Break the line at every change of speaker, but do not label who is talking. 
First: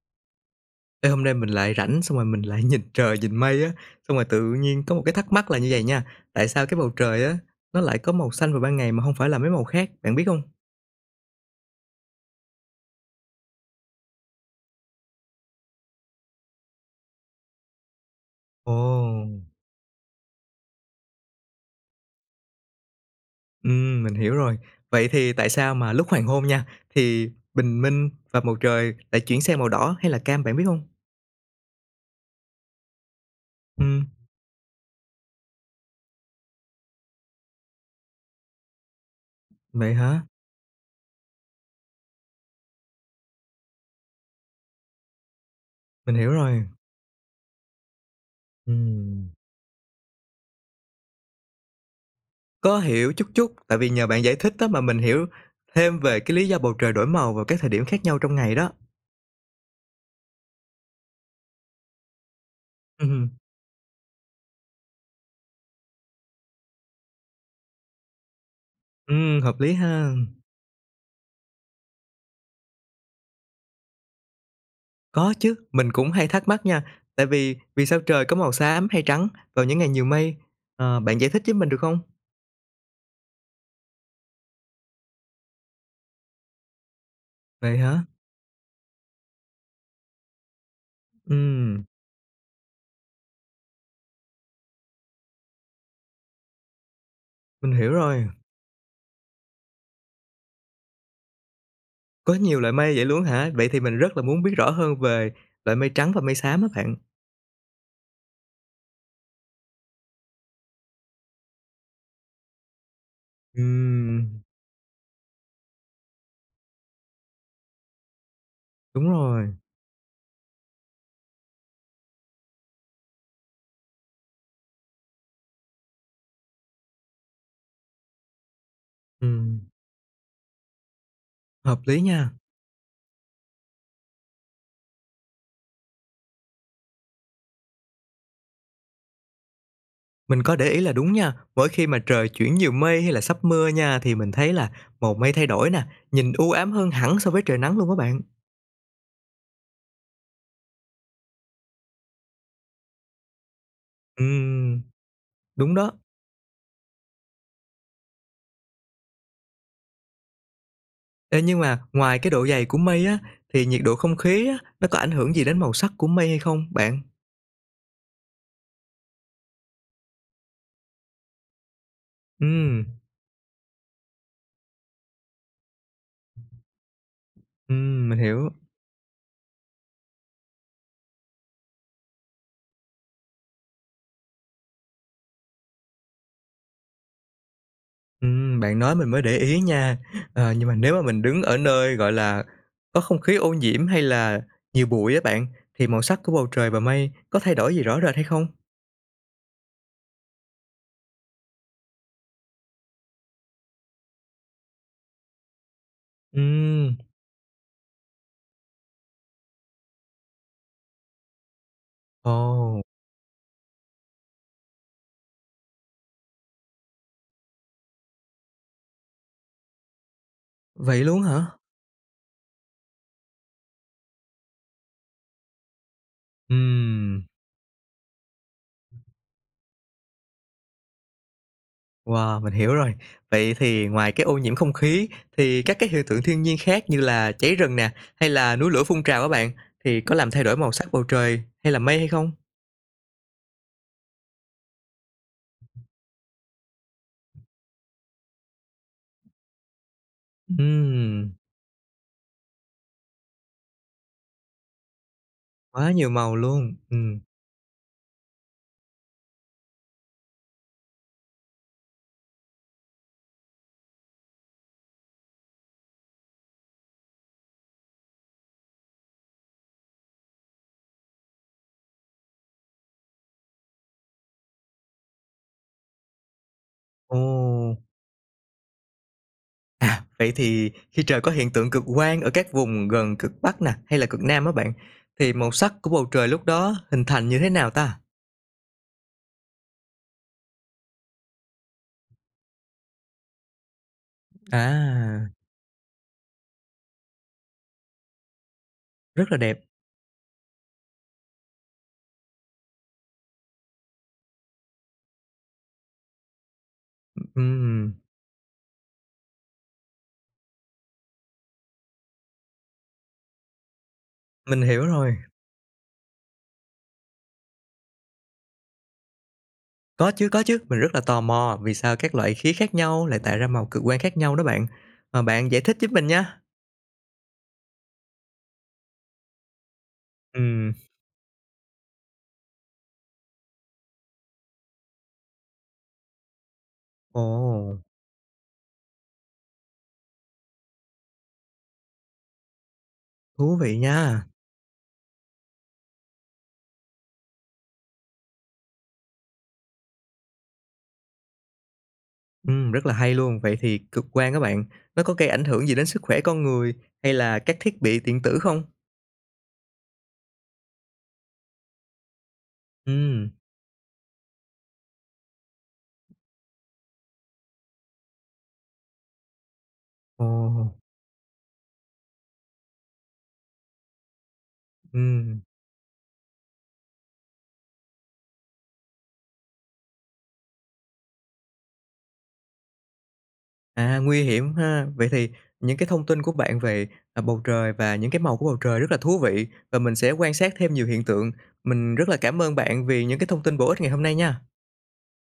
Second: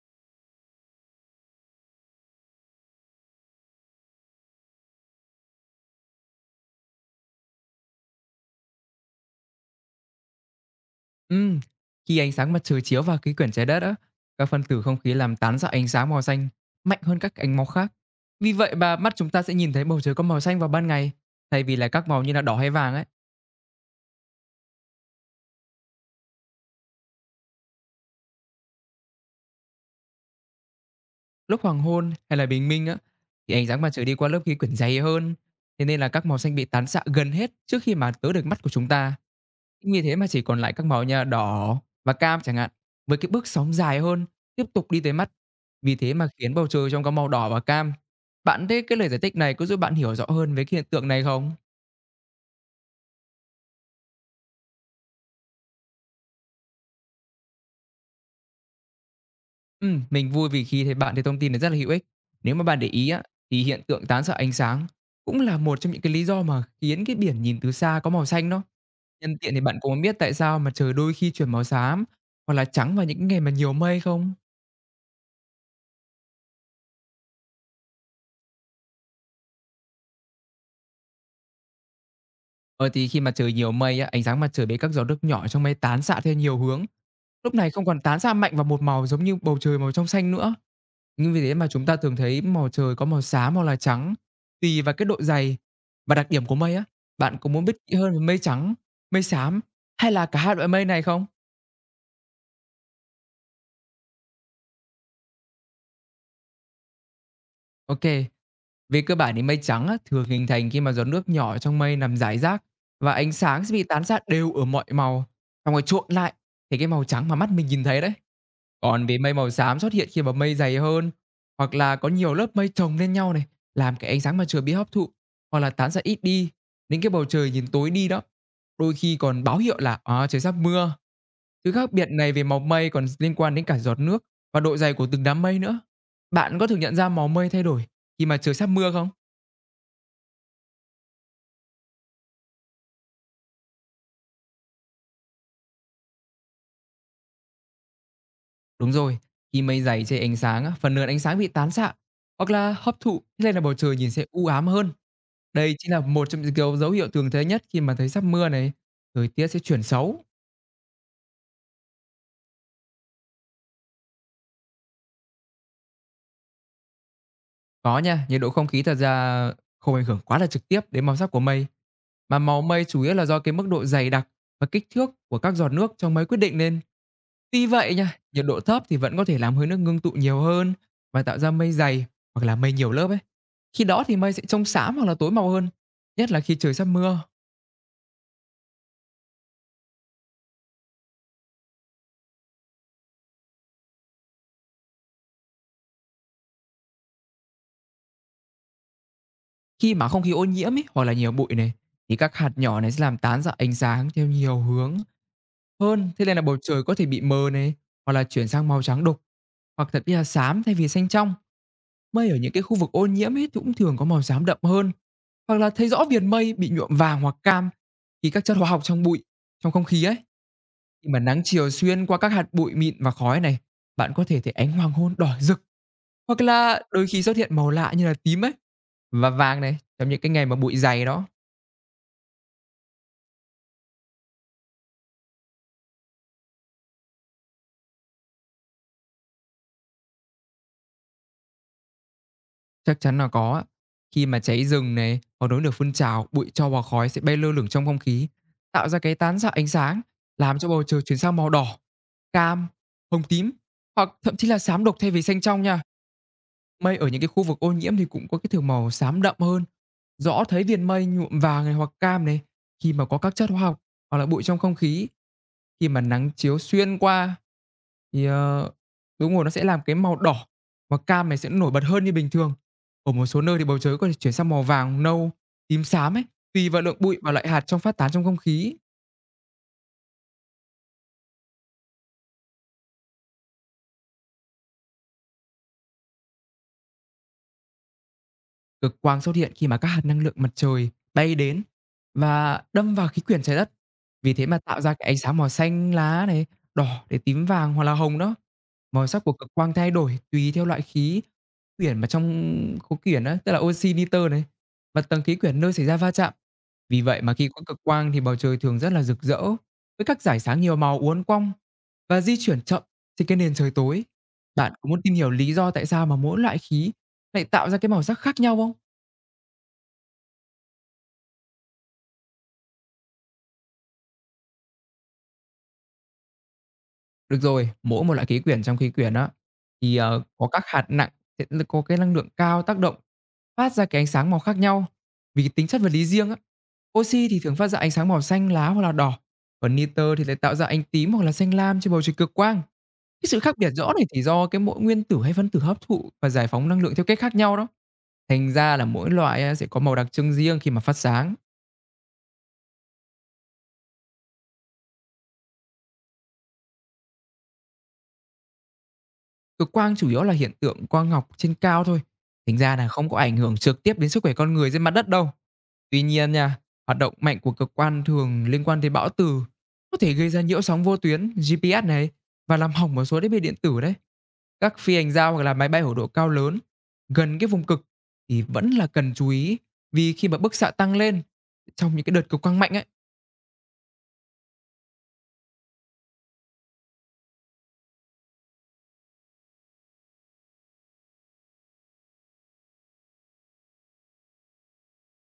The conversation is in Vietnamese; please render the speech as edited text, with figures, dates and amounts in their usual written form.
Ê, hôm nay mình lại rảnh xong rồi mình lại nhìn trời, nhìn mây á, xong rồi tự nhiên có một cái thắc mắc là như vậy nha, tại sao cái bầu trời á, nó lại có màu xanh vào ban ngày mà không phải là mấy màu khác, bạn biết không?
Ừm, Khi ánh sáng mặt trời chiếu vào khí quyển trái đất á, các phân tử không khí làm tán ra ánh sáng màu xanh mạnh hơn các ánh màu khác. Vì vậy mà mắt
Ồ!
chúng ta sẽ nhìn thấy bầu trời có màu xanh vào ban ngày, thay vì là các màu như là đỏ hay vàng ấy.
Mình hiểu rồi. Vậy thì tại sao mà lúc hoàng hôn nha, thì bình minh và bầu trời lại chuyển sang màu đỏ hay là cam bạn biết không?
Lúc hoàng hôn hay là bình minh á, thì ánh sáng mặt
Ừm,
trời đi qua lớp khí quyển dày hơn, thế nên là các màu xanh bị tán xạ gần hết trước khi mà tới được mắt của chúng ta.
vậy
Như thế
hả?
mà chỉ còn lại các màu như là đỏ và cam chẳng hạn, với cái bước sóng dài hơn tiếp tục đi tới mắt, vì thế
Mình
mà
hiểu
khiến
rồi.
bầu trời trông có màu đỏ và cam. Bạn thấy cái lời giải
Ừm.
thích này có giúp bạn hiểu rõ hơn về cái hiện tượng này không?
Có hiểu chút chút, tại vì nhờ bạn giải thích đó mà mình hiểu thêm về cái lý do bầu trời đổi màu vào các thời điểm khác nhau trong ngày đó.
Mình vui vì khi thấy bạn thấy thông tin này rất là hữu ích. Nếu mà bạn để ý á,
Ừm,
thì hiện tượng tán xạ ánh sáng cũng là một trong những cái lý do mà khiến cái biển nhìn từ xa có màu xanh đó. Nhân tiện
hợp
thì
lý
bạn có muốn
ha.
biết tại sao mà trời đôi khi chuyển màu xám hoặc là trắng vào những ngày mà nhiều mây không?
Có chứ, mình cũng hay thắc mắc nha, tại vì vì sao trời có màu xám hay trắng vào những ngày nhiều mây? Ờ, bạn giải thích với mình được không?
Ờ, thì khi mà trời nhiều mây á, ánh sáng mặt trời bị các giọt nước nhỏ trong mây tán xạ theo nhiều hướng, lúc này
Vậy
không còn
hả?
tán xạ mạnh vào một màu giống như bầu trời màu trong xanh nữa. Nhưng vì thế mà
Ừm,
chúng ta thường thấy màu trời có màu xám hoặc là trắng, tùy vào cái độ dày và đặc điểm của mây á. Bạn có muốn
mình
biết
hiểu
kỹ hơn về
rồi.
mây trắng, mây xám hay là cả hai loại mây này không?
Có nhiều loại mây vậy luôn hả? Vậy thì mình rất là muốn biết rõ hơn về loại mây trắng và mây xám á bạn.
Ok, về cơ bản thì mây trắng á, thường hình thành khi mà giọt nước nhỏ trong mây nằm rải rác và ánh sáng sẽ bị tán xạ
Ừm,
đều ở mọi màu, xong rồi trộn lại thì cái màu trắng mà mắt mình nhìn thấy đấy. Còn
đúng
về mây
rồi.
màu xám xuất hiện khi mà mây dày hơn, hoặc là có nhiều lớp mây chồng lên nhau này, làm cái ánh sáng mặt trời bị hấp thụ hoặc là tán ra ít đi, đến cái bầu trời nhìn tối đi đó. Đôi khi còn báo
Ừm,
hiệu là à, trời sắp mưa. Thứ
hợp
khác
lý
biệt
nha.
này về màu mây còn liên quan đến cả giọt nước và độ dày của từng đám mây nữa. Bạn có thường nhận ra màu mây thay đổi khi mà trời sắp mưa không?
Mình có để ý là đúng nha, mỗi khi mà trời chuyển nhiều mây hay là sắp mưa nha thì mình thấy là màu mây thay đổi nè, nhìn u ám hơn hẳn so với trời nắng luôn các bạn.
Đúng rồi, khi mây dày che ánh sáng á, phần lớn ánh sáng bị tán xạ hoặc là hấp thụ, thế nên là bầu trời nhìn sẽ u ám
Ừm,
hơn.
đúng
Đây
đó.
chính là một trong những dấu dấu hiệu thường thấy nhất khi mà thấy sắp mưa này, thời tiết sẽ chuyển xấu.
Ê, nhưng mà ngoài cái độ dày của mây á, thì nhiệt độ không khí á, nó có ảnh hưởng gì đến màu sắc của mây hay không bạn?
Có nha, nhiệt độ không khí thật ra không ảnh hưởng quá là trực tiếp đến màu sắc của mây, mà màu
Ừm,
mây chủ yếu là do cái mức độ dày đặc và kích thước của các giọt nước trong mây quyết định nên. Tuy vậy
mình
nha, nhiệt
hiểu.
độ thấp thì vẫn có thể làm hơi nước ngưng tụ nhiều hơn và tạo ra mây dày hoặc là mây nhiều lớp ấy. Khi đó thì mây sẽ trông xám hoặc là tối màu hơn, nhất là khi trời sắp mưa.
Bạn nói mình mới để ý nha. Ờ, nhưng mà nếu mà mình đứng ở nơi, gọi là, có không khí ô nhiễm hay là nhiều bụi á bạn, thì màu sắc của bầu trời và mây có thay đổi gì rõ rệt hay không?
Khi mà không khí ô nhiễm ấy, hoặc là nhiều bụi này, thì các hạt nhỏ này sẽ làm tán ra ánh sáng theo nhiều hướng hơn, thế nên là bầu trời có
Ừm,
thể bị mờ này, hoặc là chuyển sang màu trắng đục, hoặc thậm chí là xám thay vì xanh trong. Mây ở những cái khu
ồ,
vực ô nhiễm ấy thì cũng thường có màu xám đậm hơn, hoặc là thấy rõ viền mây bị nhuộm vàng hoặc cam khi các chất hóa học trong bụi, trong không khí ấy,
vậy
khi mà
luôn
nắng
hả?
chiều xuyên qua các hạt bụi mịn và khói này, bạn có thể thấy ánh hoàng hôn đỏ rực, hoặc là đôi khi
Ừm.
xuất hiện màu lạ như là tím ấy và vàng này trong những cái ngày mà bụi dày đó.
Wow, mình hiểu rồi. Vậy thì ngoài cái ô nhiễm không khí thì các cái hiện tượng thiên nhiên khác như là cháy rừng nè, hay là núi lửa phun trào các bạn, thì có làm thay đổi màu sắc bầu trời hay là mây hay không?
Chắc chắn là có ạ. Khi mà cháy rừng này, hoặc núi được phun trào, bụi tro và khói sẽ bay lơ lửng trong không khí, tạo ra cái tán xạ ánh sáng, làm cho bầu trời chuyển
Ừm,
sang màu đỏ, cam, hồng, tím, hoặc thậm chí là xám đục thay vì xanh trong nha.
quá nhiều màu luôn.
Mây ở
Ừm.
những cái khu vực ô nhiễm thì cũng có cái thường màu xám đậm hơn, rõ thấy viền mây nhuộm vàng này hoặc cam này khi mà có các chất hóa học hoặc là bụi trong không khí. Khi mà nắng chiếu xuyên qua thì, đúng rồi, nó sẽ làm cái màu đỏ và cam này sẽ nổi bật hơn như bình thường. Ở một số nơi thì bầu trời có thể chuyển sang màu vàng, nâu, tím xám ấy, tùy vào lượng
Ồ.
bụi và loại hạt trong phát tán trong không khí.
À, vậy thì khi trời có hiện tượng cực quang ở các vùng gần cực Bắc nè, hay là cực Nam á bạn, thì màu sắc của bầu trời lúc đó hình thành như thế nào ta?
Cực quang xuất hiện khi mà các hạt năng lượng mặt trời bay đến và đâm vào khí quyển trái đất. Vì thế mà tạo ra cái ánh
À,
sáng màu xanh lá này, đỏ để tím vàng hoặc là hồng đó. Màu sắc
rất
của
là
cực
đẹp.
quang thay đổi tùy theo loại khí quyển mà trong khối quyển đó, tức là oxy, nitơ này, và tầng khí quyển nơi xảy ra va chạm. Vì vậy mà khi có cực
Ừm,
quang thì bầu trời thường rất là rực rỡ với các dải sáng nhiều màu uốn cong và di chuyển chậm trên cái nền trời tối.
mình
Bạn
hiểu
có muốn tìm
rồi.
hiểu lý do tại sao mà mỗi loại khí lại tạo ra cái màu sắc khác nhau không?
Có chứ, mình rất là tò mò vì sao các loại khí khác nhau lại tạo ra màu cực quang khác nhau đó bạn. Mà bạn giải thích giúp mình nha.
Được rồi, mỗi một loại khí quyển trong khí quyển á, thì, có các
Ừm,
hạt nặng sẽ có cái năng lượng cao tác động, phát ra cái ánh sáng màu khác nhau vì cái tính chất vật lý riêng á.
ồ,
Oxy thì thường phát ra ánh sáng màu xanh lá hoặc là đỏ, còn nitơ thì lại tạo ra ánh tím hoặc là xanh lam trên bầu trời cực quang. Cái sự
thú
khác biệt
vị
rõ này thì
nha.
do cái mỗi nguyên tử hay phân tử hấp thụ và giải phóng năng lượng theo cách khác nhau đó. Thành ra là mỗi loại á sẽ có màu đặc trưng riêng khi mà phát sáng.
Rất là hay luôn. Vậy thì cực quang các bạn, nó có gây ảnh hưởng gì đến sức khỏe con người hay là các thiết bị điện tử không?
Cực quang chủ yếu là hiện tượng quang học trên cao thôi, thành ra là không có
Ừm,
ảnh hưởng trực tiếp đến sức khỏe con người trên mặt đất đâu. Tuy nhiên nha, hoạt động mạnh của cực quan thường liên quan tới bão từ, có thể
ồ,
gây ra nhiễu sóng vô tuyến, GPS này, và làm hỏng một số thiết bị điện tử đấy. Các phi hành gia
ừm,
hoặc là máy bay ở độ cao lớn gần cái vùng cực thì vẫn là cần chú ý vì khi mà bức xạ tăng lên trong những cái đợt cực quang mạnh ấy
à, nguy hiểm ha. Vậy thì những cái thông tin của bạn về, à, bầu trời và những cái màu của bầu trời rất là thú vị và mình sẽ quan sát thêm nhiều hiện tượng. Mình rất là cảm ơn bạn vì những cái thông tin bổ ích ngày hôm nay nha.